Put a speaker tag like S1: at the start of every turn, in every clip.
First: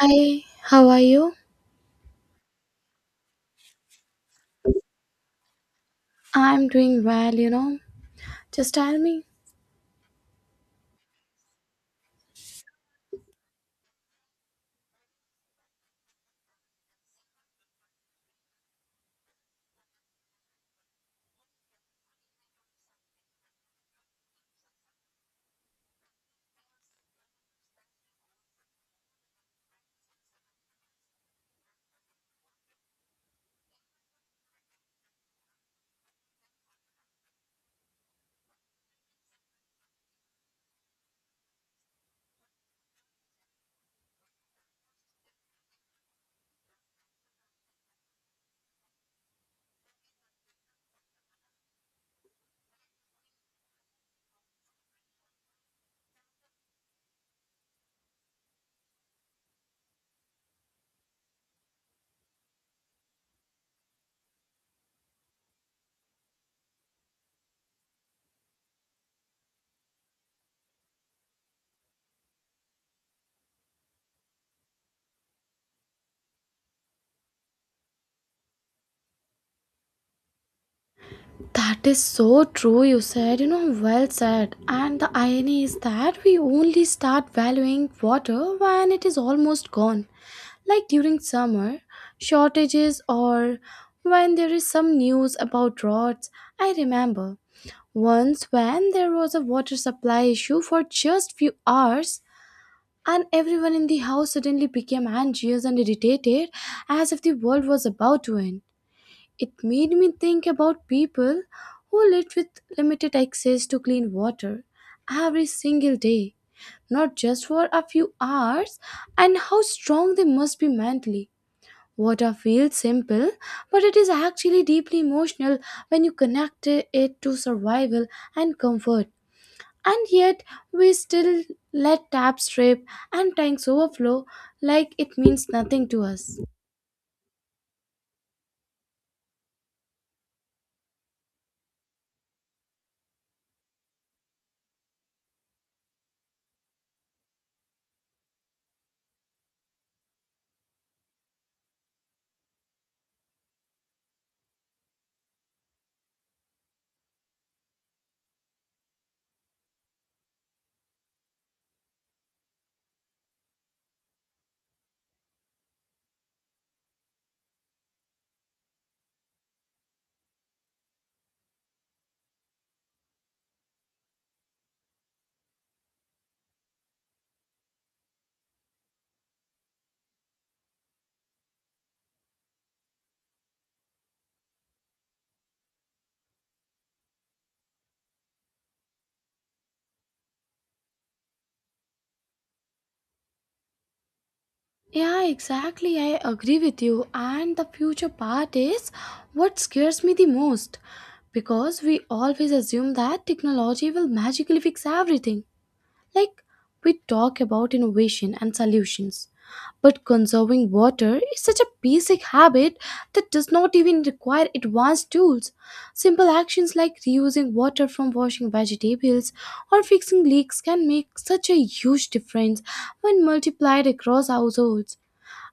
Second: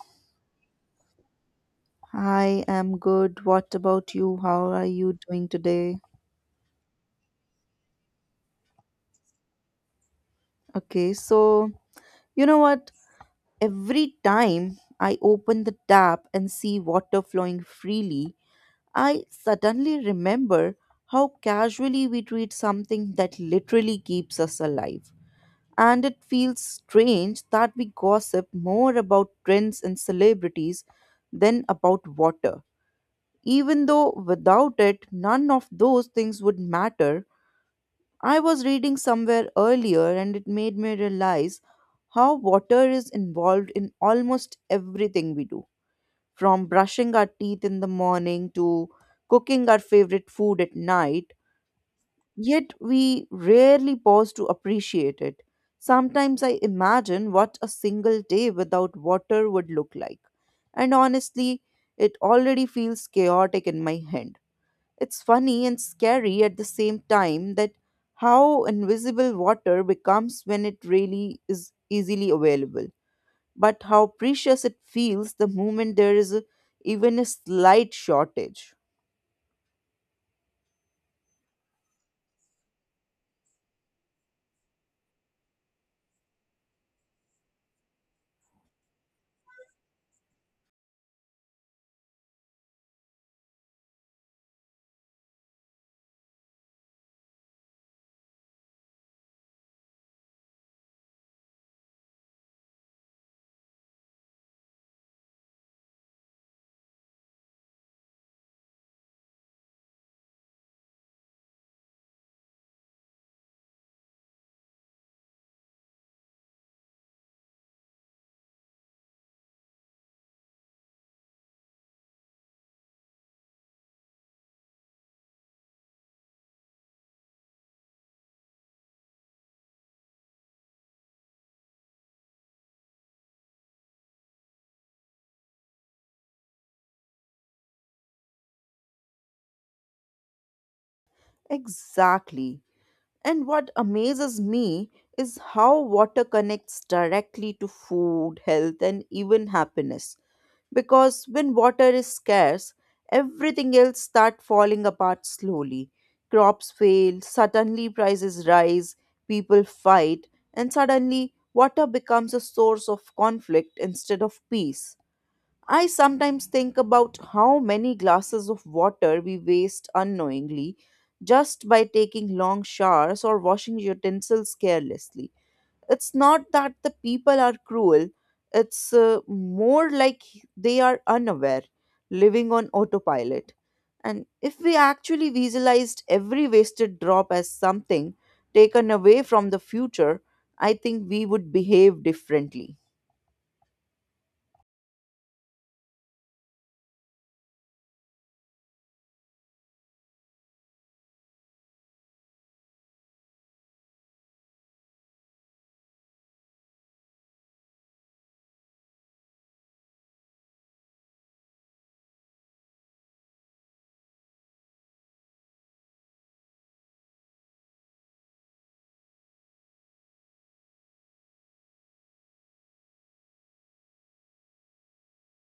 S1: Hi, how are you?
S2: I am good. What about you? How are you doing today?
S1: I'm doing well, you know. Just tell me.
S2: Okay, so you know what? Every time I open the tap and see water flowing freely, I suddenly remember how casually we treat something that literally keeps us alive. And it feels strange that we gossip more about trends and celebrities than about water. Even though without it, none of those things would matter. I was reading somewhere earlier and it made me realize how water is involved in almost everything we do, from brushing our teeth in the morning to cooking our favorite food at night, yet we rarely pause to appreciate it. Sometimes I imagine what a single day without water would look like, and honestly, it already feels chaotic in my head. It's funny and scary at the same time that how invisible water becomes when it really is easily available, but how precious it feels the moment there is a, even a slight shortage.
S1: That is so true, you said. You know, well said. And the irony is that we only start valuing water when it is almost gone, like during summer, shortages, or when there is some news about droughts. I remember once when there was a water supply issue for just few hours. And everyone in the house suddenly became anxious and irritated as if the world was about to end. It made me think about people who lived with limited access to clean water every single day, not just for a few hours, and how strong they must be mentally. Water feels simple, but it is actually deeply emotional when you connect it to survival and comfort. And yet, we still let taps drip and tanks overflow like it means nothing to us.
S2: Exactly. And what amazes me is how water connects directly to food, health, and even happiness. Because when water is scarce, everything else starts falling apart slowly. Crops fail, suddenly prices rise, people fight, and suddenly water becomes a source of conflict instead of peace. I sometimes think about how many glasses of water we waste unknowingly just by taking long showers or washing utensils carelessly. It's not that the people are cruel, it's more like they are unaware, living on autopilot. And if we actually visualized every wasted drop as something taken away from the future, I think we would behave differently.
S1: Yeah, exactly. I agree with you. And the future part is what scares me the most because we always assume that technology will magically fix everything. Like, we talk about innovation and solutions, but conserving water is such a basic habit that does not even require advanced tools. Simple actions like reusing water from washing vegetables or fixing leaks can make such a huge difference when multiplied across households.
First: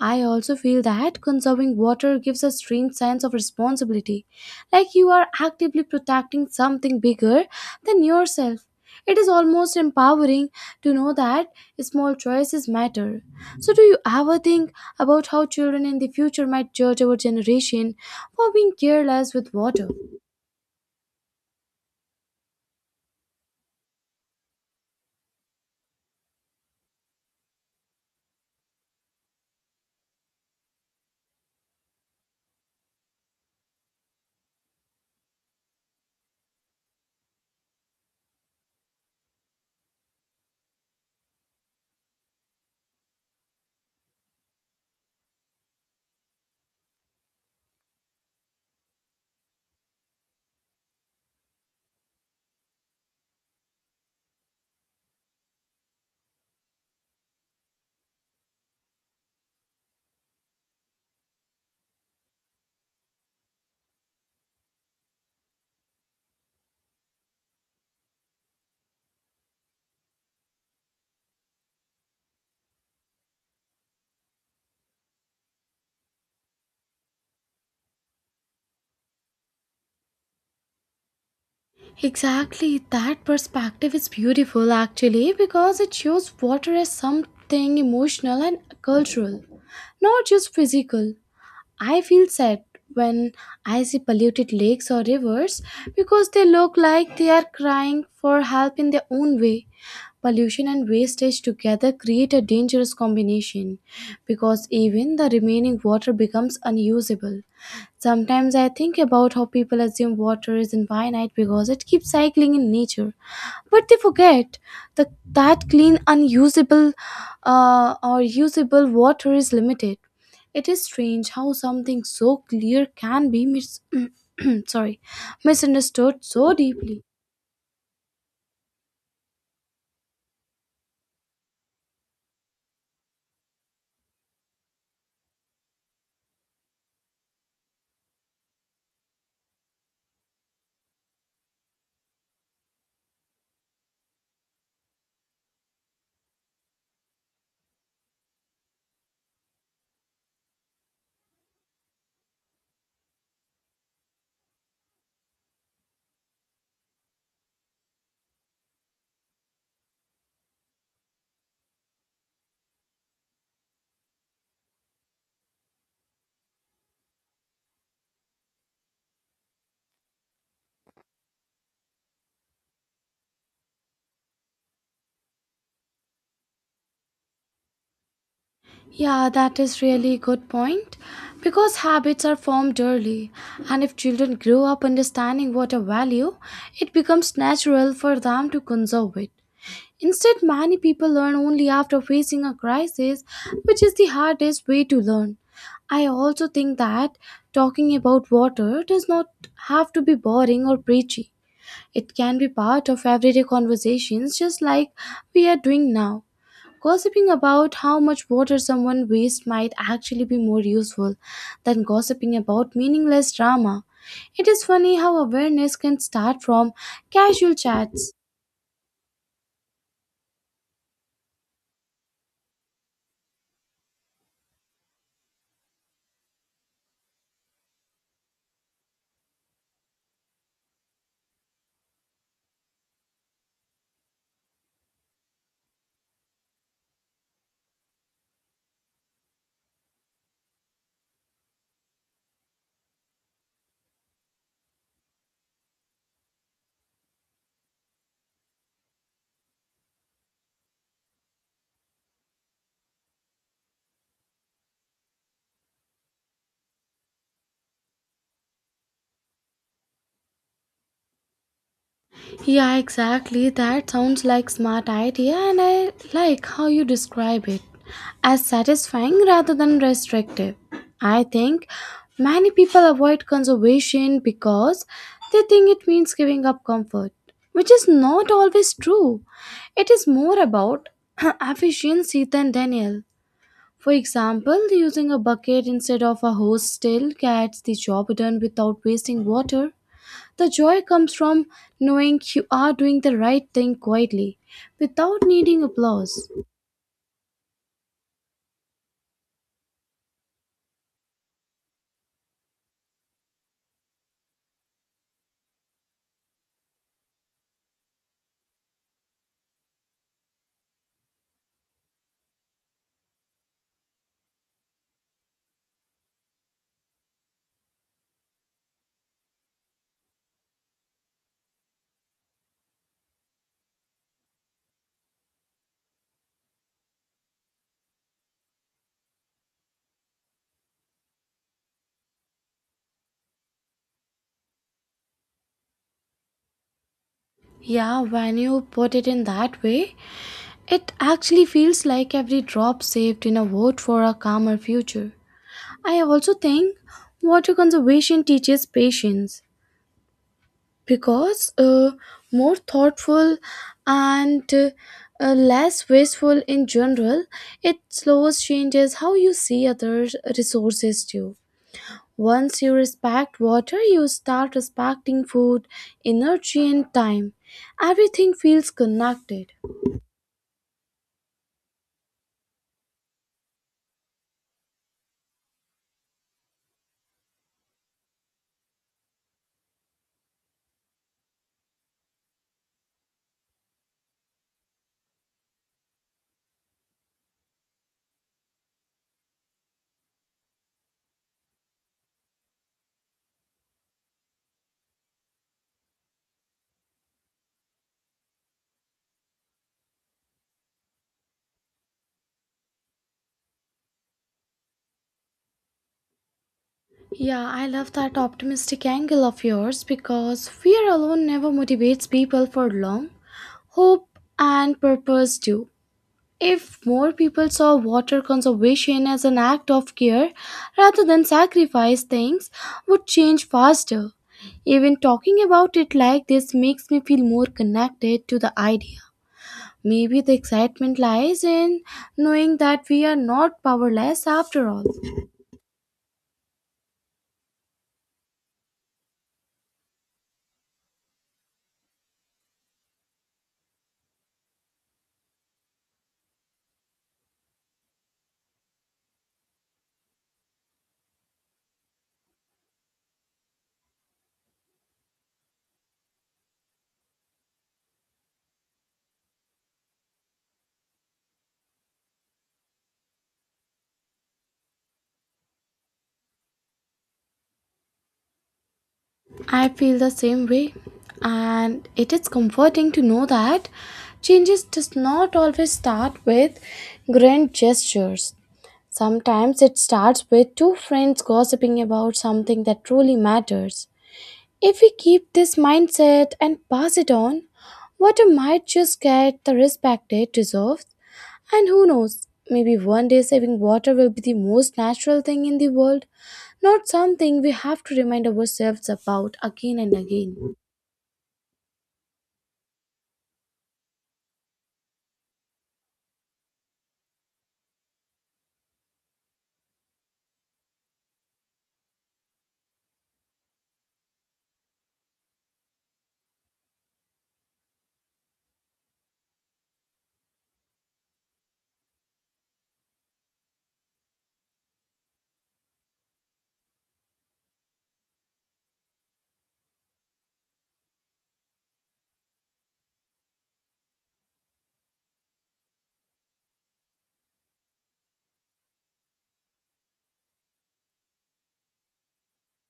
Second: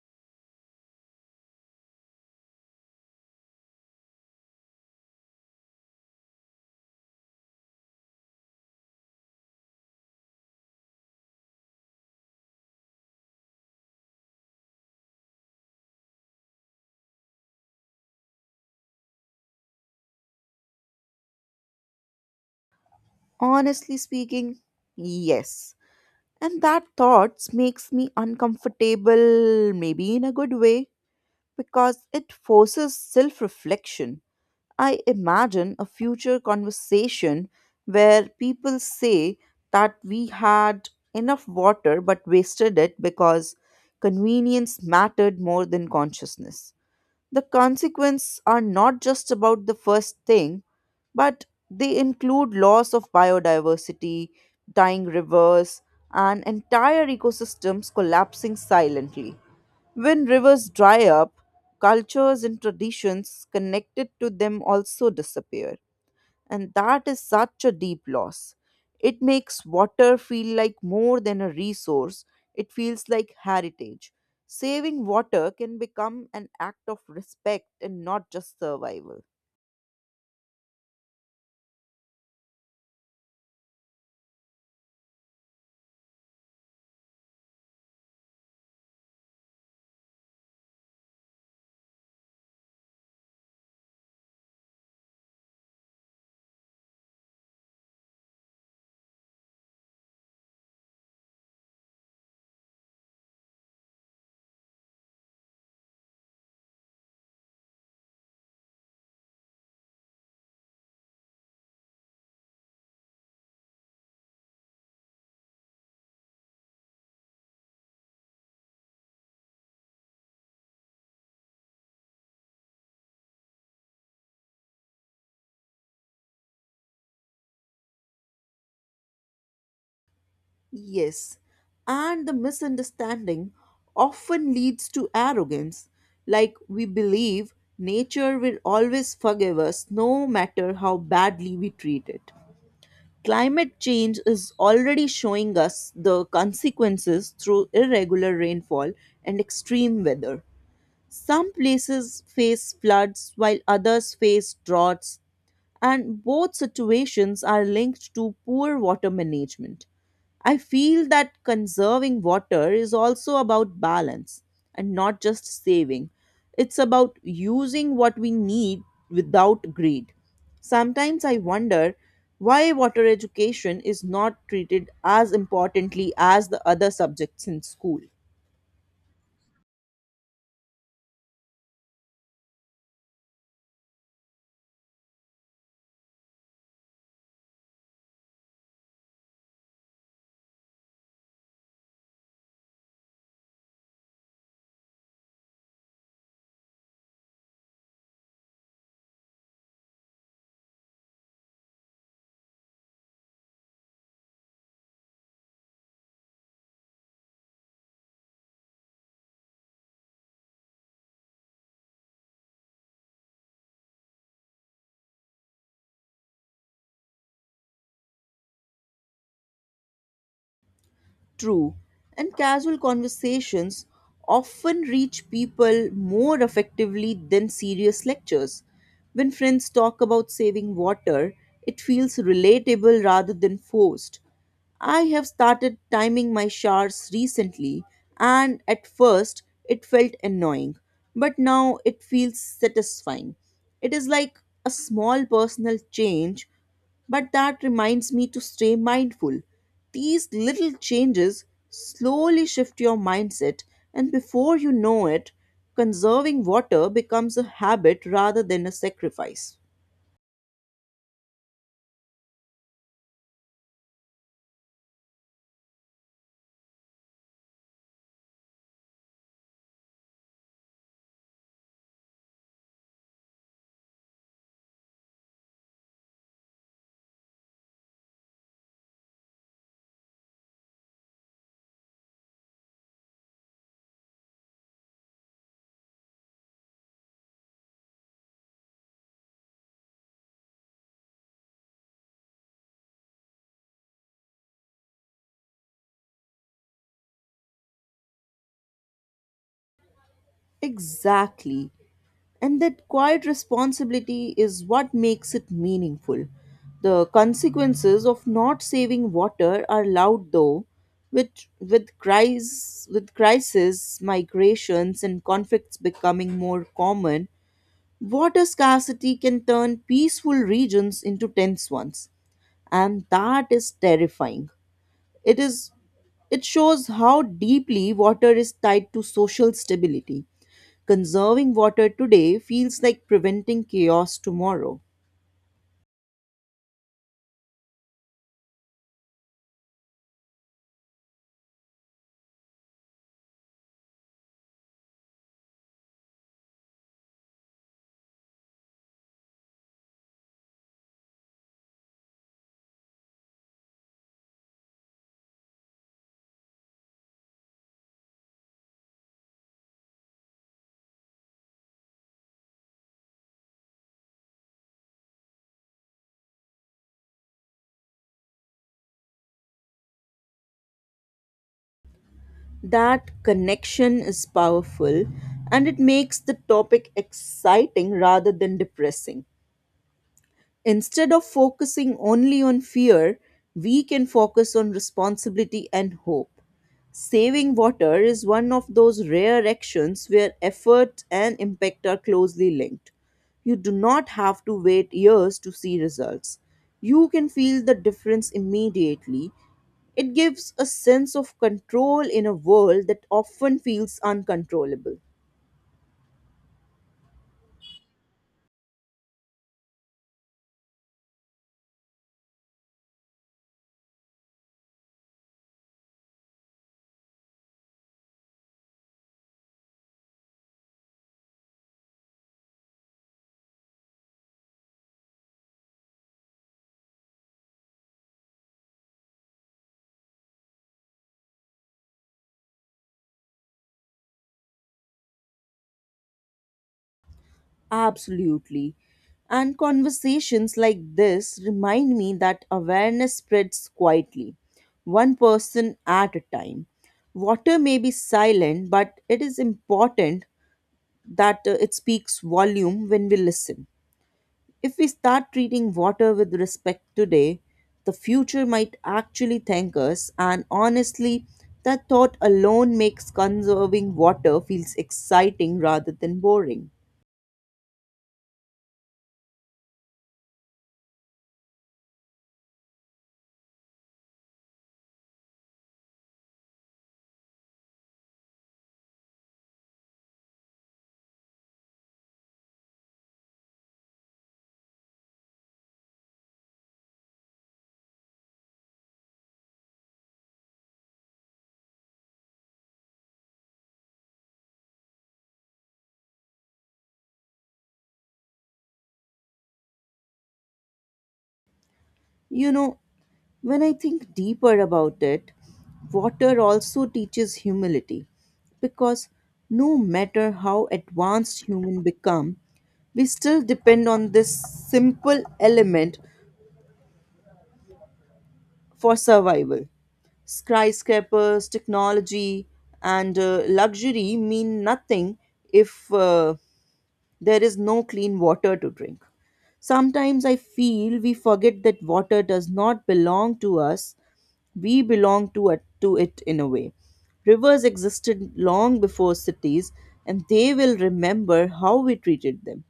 S1: I also feel that conserving water gives a strange sense of responsibility, like you are actively protecting something bigger than yourself. It is almost empowering to know that small choices matter. So, do you ever think about how children in the future might judge our generation for being careless with water?
S2: Honestly speaking, yes. And that thoughts makes me uncomfortable, maybe in a good way, because it forces self reflection. I imagine a future conversation where people say that we had enough water but wasted it because convenience mattered more than consciousness. The consequences are not just about the first thing, but they include loss of biodiversity, dying rivers, and entire ecosystems collapsing silently. When rivers dry up, cultures and traditions connected to them also disappear and that is such a deep loss. It makes water feel like more than a resource, it feels like heritage. Saving water can become an act of respect and not just survival.
S1: Exactly, that perspective is beautiful actually because it shows water as something emotional and cultural, not just physical. I feel sad when I see polluted lakes or rivers because they look like they are crying for help in their own way. Pollution and wastage together create a dangerous combination because even the remaining water becomes unusable. Sometimes I think about how people assume water is infinite because it keeps cycling in nature, but they forget the, that clean, unusable, or usable water is limited. It is strange how something so clear can be mis- sorry, misunderstood so deeply.
S2: Yes, and the misunderstanding often leads to arrogance, like we believe nature will always forgive us no matter how badly we treat it. Climate change is already showing us the consequences through irregular rainfall and extreme weather. Some places face floods while others face droughts and both situations are linked to poor water management. I feel that conserving water is also about balance and not just saving. It's about using what we need without greed. Sometimes I wonder why water education is not treated as importantly as the other subjects in school.
S1: Yeah, that is really good point. Because habits are formed early, and if children grow up understanding water value, it becomes natural for them to conserve it. Instead, many people learn only after facing a crisis, which is the hardest way to learn. I also think that talking about water does not have to be boring or preachy. It can be part of everyday conversations, just like we are doing now. Gossiping about how much water someone wastes might actually be more useful than gossiping about meaningless drama. It is funny how awareness can start from casual chats.
S2: True, and casual conversations often reach people more effectively than serious lectures. When friends talk about saving water, it feels relatable rather than forced. I have started timing my showers recently, and at first it felt annoying, but now it feels satisfying. It is like a small personal change but that reminds me to stay mindful. These little changes slowly shift your mindset, and before you know it, conserving water becomes a habit rather than a sacrifice.
S1: Yeah, exactly. That sounds like smart idea, and I like how you describe it as satisfying rather than restrictive. I think many people avoid conservation because they think it means giving up comfort, which is not always true. It is more about efficiency than Daniel. For example, using a bucket instead of a hose still gets the job done without wasting water. The joy comes from knowing you are doing the right thing quietly, without needing applause.
S2: Exactly. And that quiet responsibility is what makes it meaningful. The consequences of not saving water are loud though, with crises, migrations and conflicts becoming more common. Water scarcity can turn peaceful regions into tense ones, and that is terrifying. It is it shows how deeply water is tied to social stability. Conserving water today feels like preventing chaos tomorrow.
S1: Yeah, when you put it in that way, it actually feels like every drop saved in a vote for a calmer future. I also think water conservation teaches patience because more thoughtful and less wasteful in general, it slows changes how you see other resources too. Once you respect water, you start respecting food, energy, and time. Everything feels connected.
S2: That connection is powerful and it makes the topic exciting rather than depressing. Instead of focusing only on fear, we can focus on responsibility and hope. Saving water is one of those rare actions where effort and impact are closely linked. You do not have to wait years to see results. You can feel the difference immediately. It gives a sense of control in a world that often feels uncontrollable.
S1: Yeah, I love that optimistic angle of yours because fear alone never motivates people for long. Hope and purpose do. If more people saw water conservation as an act of care rather than sacrifice, things would change faster. Even talking about it like this makes me feel more connected to the idea. Maybe the excitement lies in knowing that we are not powerless after all.
S2: Absolutely. And conversations like this remind me that awareness spreads quietly, one person at a time. Water may be silent, but it is important that it speaks volume when we listen. If we start treating water with respect today, the future might actually thank us. And honestly, that thought alone makes conserving water feels exciting rather than boring.
S1: I feel the same way, and it is comforting to know that changes does not always start with grand gestures. Sometimes it starts with two friends gossiping about something that truly matters. If we keep this mindset and pass it on, water might just get the respect it deserves. And who knows, maybe one day saving water will be the most natural thing in the world, not something we have to remind ourselves about again and again.
S2: You know, when I think deeper about it, water also teaches humility because no matter how advanced human become, we still depend on this simple element for survival. Skyscrapers, technology, and luxury mean nothing if there is no clean water to drink. Sometimes I feel we forget that water does not belong to us, we belong to it in a way. Rivers existed long before cities, and they will remember how we treated them.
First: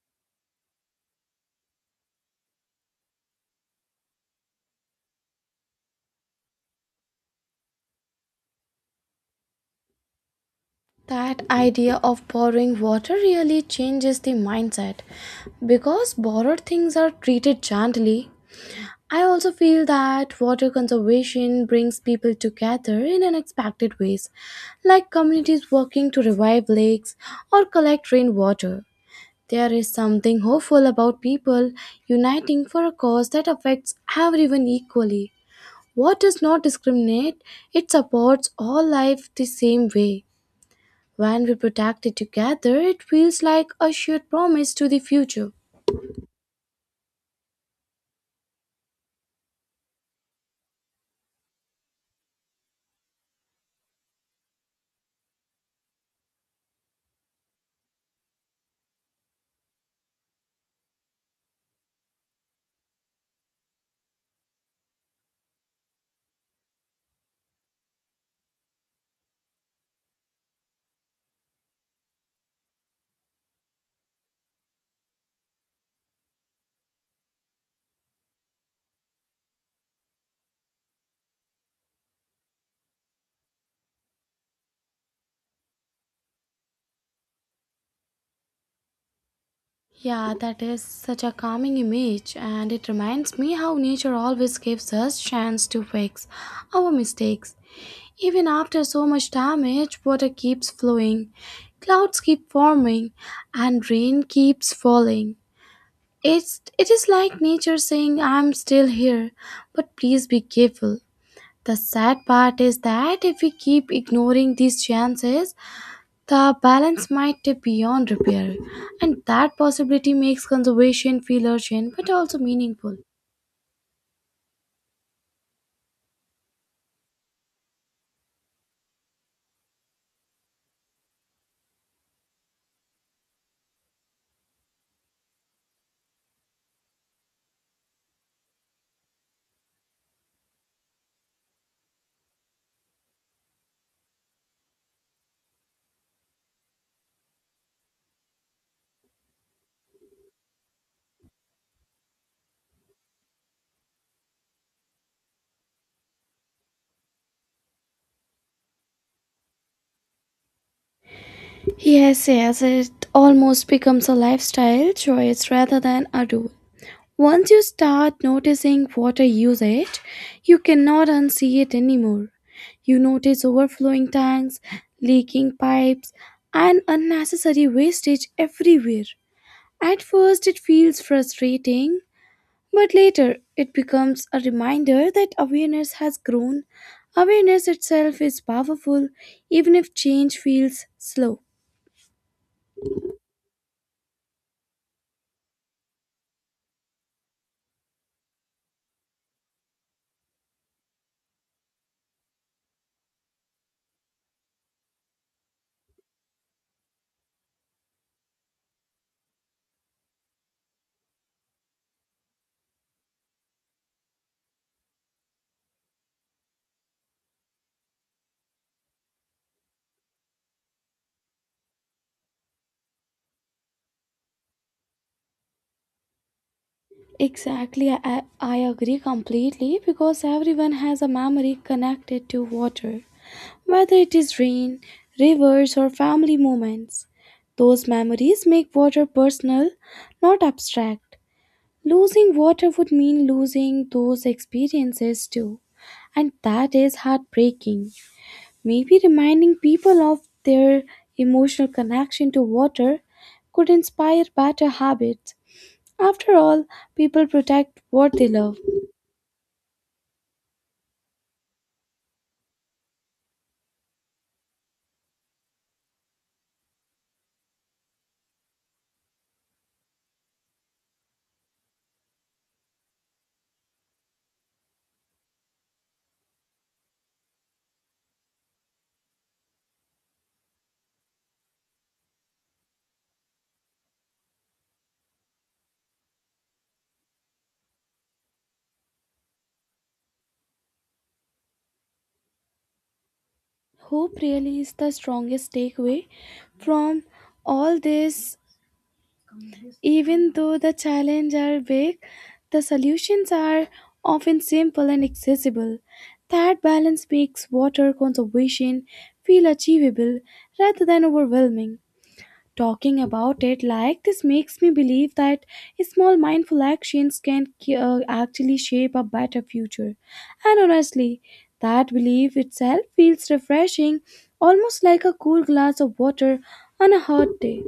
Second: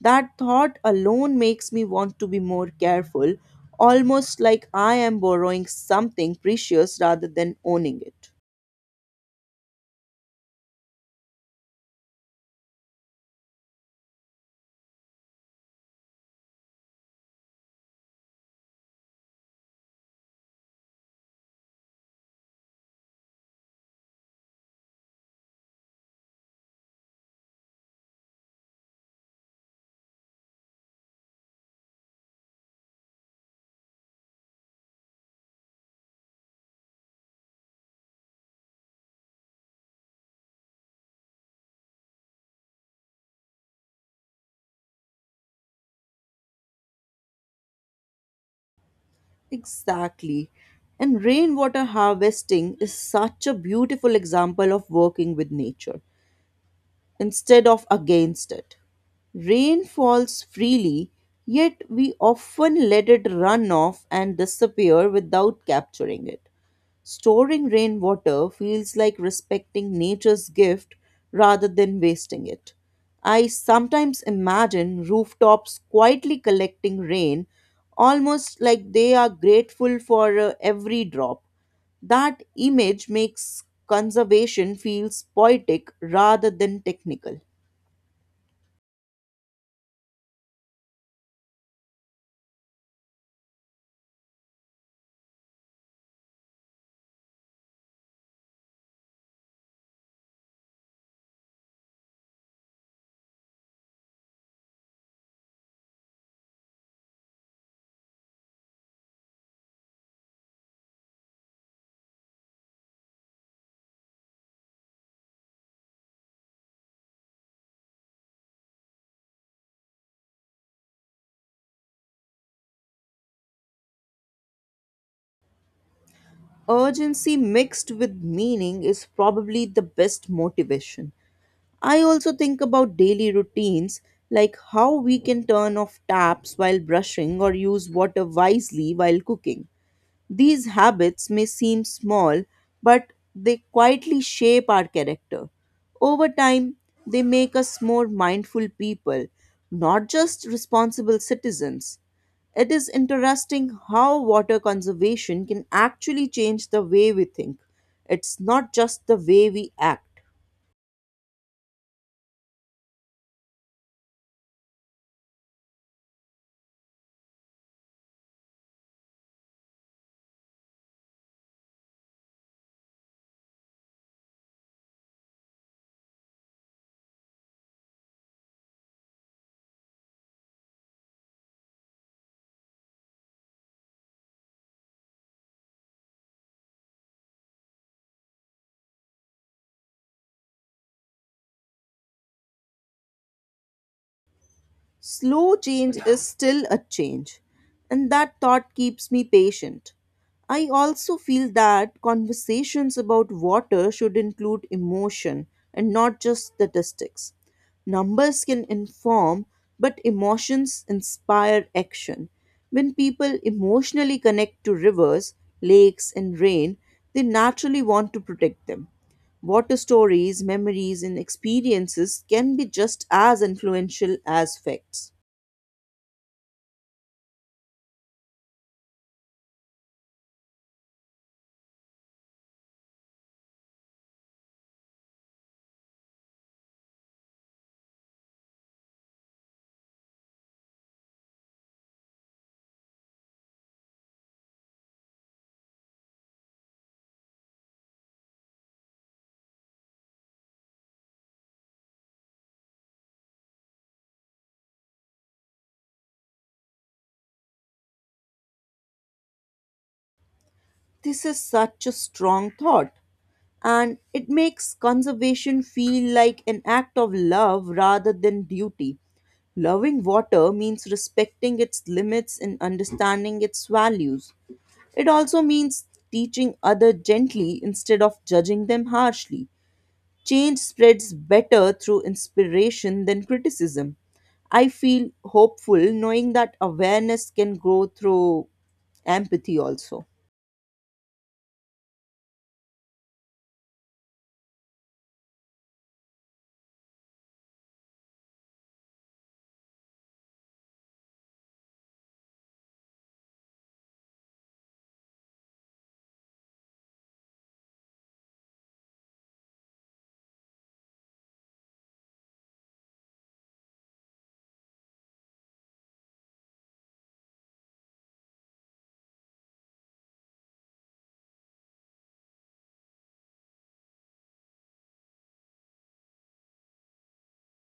S2: That thought alone makes me want to be more careful, almost like I am borrowing something precious rather than owning it.
S1: That idea of borrowing water really changes the mindset because borrowed things are treated gently. I also feel that water conservation brings people together in unexpected ways, like communities working to revive lakes or collect rainwater. There is something hopeful about people uniting for a cause that affects everyone equally. What does not discriminate, it supports all life the same way. When we protect it together, it feels like a shared promise to the future.
S2: Exactly. And rainwater harvesting is such a beautiful example of working with nature instead of against it. Rain falls freely, yet we often let it run off and disappear without capturing it. Storing rainwater feels like respecting nature's gift rather than wasting it. I sometimes imagine rooftops quietly collecting rain, almost like they are grateful for every drop. That image makes conservation feels poetic rather than technical.
S1: Yeah, that is such a calming image, and it reminds me how nature always gives us chance to fix our mistakes. Even after so much damage, water keeps flowing, clouds keep forming, and rain keeps falling. It is like nature saying, "I'm still here, but please be careful." The sad part is that if we keep ignoring these chances, the balance might tip beyond repair, and that possibility makes conservation feel urgent but also meaningful.
S2: Urgency mixed with meaning is probably the best motivation. I also think about daily routines like how we can turn off taps while brushing or use water wisely while cooking. These habits may seem small, but they quietly shape our character. Over time, they make us more mindful people, not just responsible citizens. It is interesting how water conservation can actually change the way we think. It's not just the way we act.
S1: Yes, yes, it almost becomes a lifestyle choice rather than a rule. Once you start noticing water usage, you cannot unsee it anymore. You notice overflowing tanks, leaking pipes, and unnecessary wastage everywhere. At first, it feels frustrating. But later, it becomes a reminder that awareness has grown. Awareness itself is powerful, even if change feels slow.
S2: Slow change is still a change, and that thought keeps me patient. I also feel that conversations about water should include emotion and not just statistics. Numbers can inform, but emotions inspire action. When people emotionally connect to rivers, lakes, and rain, they naturally want to protect them. Water stories, memories, and experiences can be just as influential as facts.
S1: Exactly, I agree completely because everyone has a memory connected to water, whether it is rain, rivers, or family moments. Those memories make water personal, not abstract. Losing water would mean losing those experiences too, and that is heartbreaking. Maybe reminding people of their emotional connection to water could inspire better habits. After all, people protect what they love.
S2: This is such a strong thought, and it makes conservation feel like an act of love rather than duty. Loving water means respecting its limits and understanding its values. It also means teaching others gently instead of judging them harshly. Change spreads better through inspiration than criticism. I feel hopeful knowing that awareness can grow through empathy also.
S1: Hope really is the strongest takeaway from all this. Even though the challenges are big, the solutions are often simple and accessible. That balance makes water conservation feel achievable rather than overwhelming. Talking about it like this makes me believe that small mindful actions can actually shape a better future. And honestly, that belief itself feels refreshing, almost like a cool glass of water on a hot day.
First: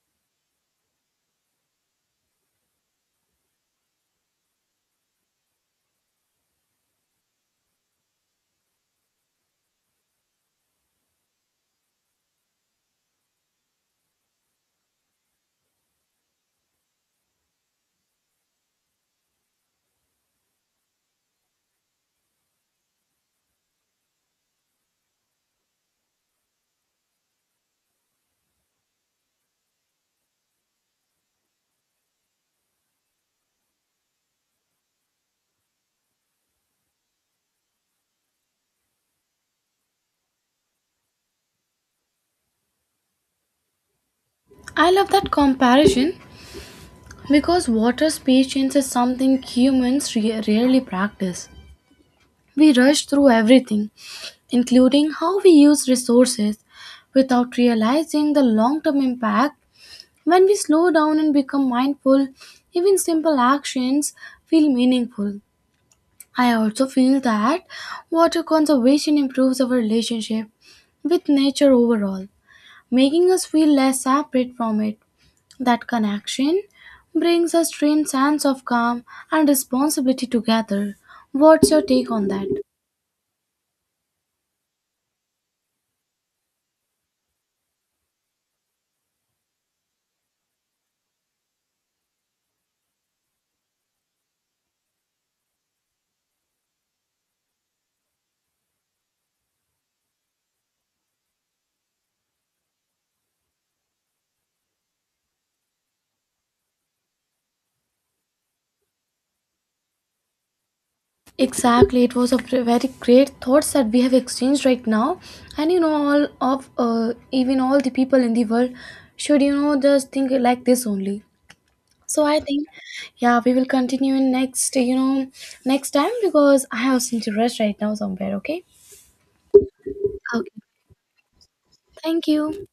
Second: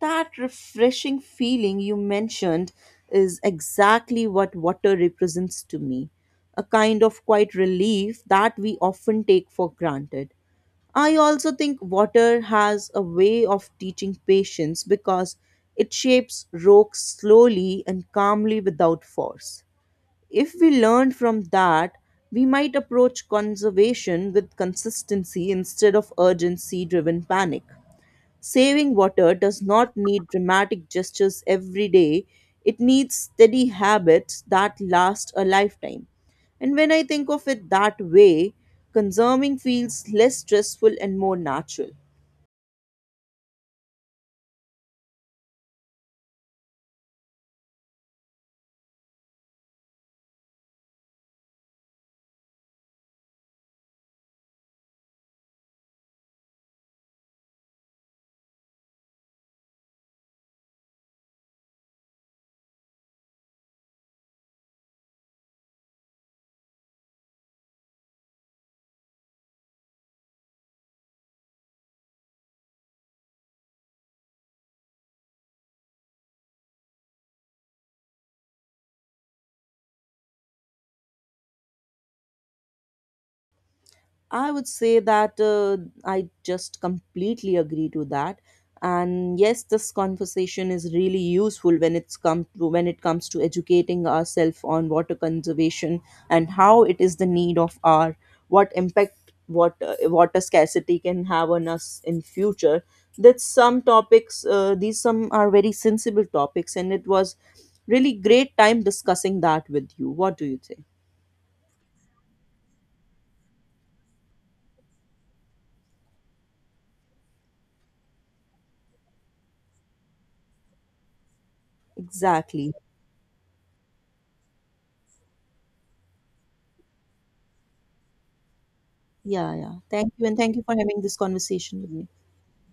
S2: That refreshing feeling you mentioned is exactly what water represents to me, a kind of quiet relief that we often take for granted. I also think water has a way of teaching patience because it shapes rocks slowly and calmly without force. If we learn from that, we might approach conservation with consistency instead of urgency driven panic. Saving water does not need dramatic gestures every day, it needs steady habits that last a lifetime. And when I think of it that way, consuming feels less stressful and more natural.
S1: I love that comparison because water's patience is something humans rarely practice. We rush through everything, including how we use resources, without realizing the long term impact. When we slow down and become mindful, even simple actions feel meaningful. I also feel that water conservation improves our relationship with nature overall, making us feel less separate from it. That connection brings a strange sense of calm and responsibility together. What's your take on that?
S2: I would say that I just completely agree to that. And yes, this conversation is really useful when it comes to educating ourselves on water conservation and how it is the need of our, what impact, what water scarcity can have on us in future. That some topics these some are very sensible topics, and it was really great time discussing that with you. What do you say?
S1: Exactly, it was a very great thoughts that we have exchanged right now, and you know, all of even all the people in the world should, you know, just think like this only. So I think,
S2: Exactly.
S1: yeah, we will continue in next, you know, next time because I have some to rush right now somewhere. Okay.
S2: Yeah, yeah. Thank you. And
S1: Okay,
S2: thank you for having this conversation with me.
S1: thank you.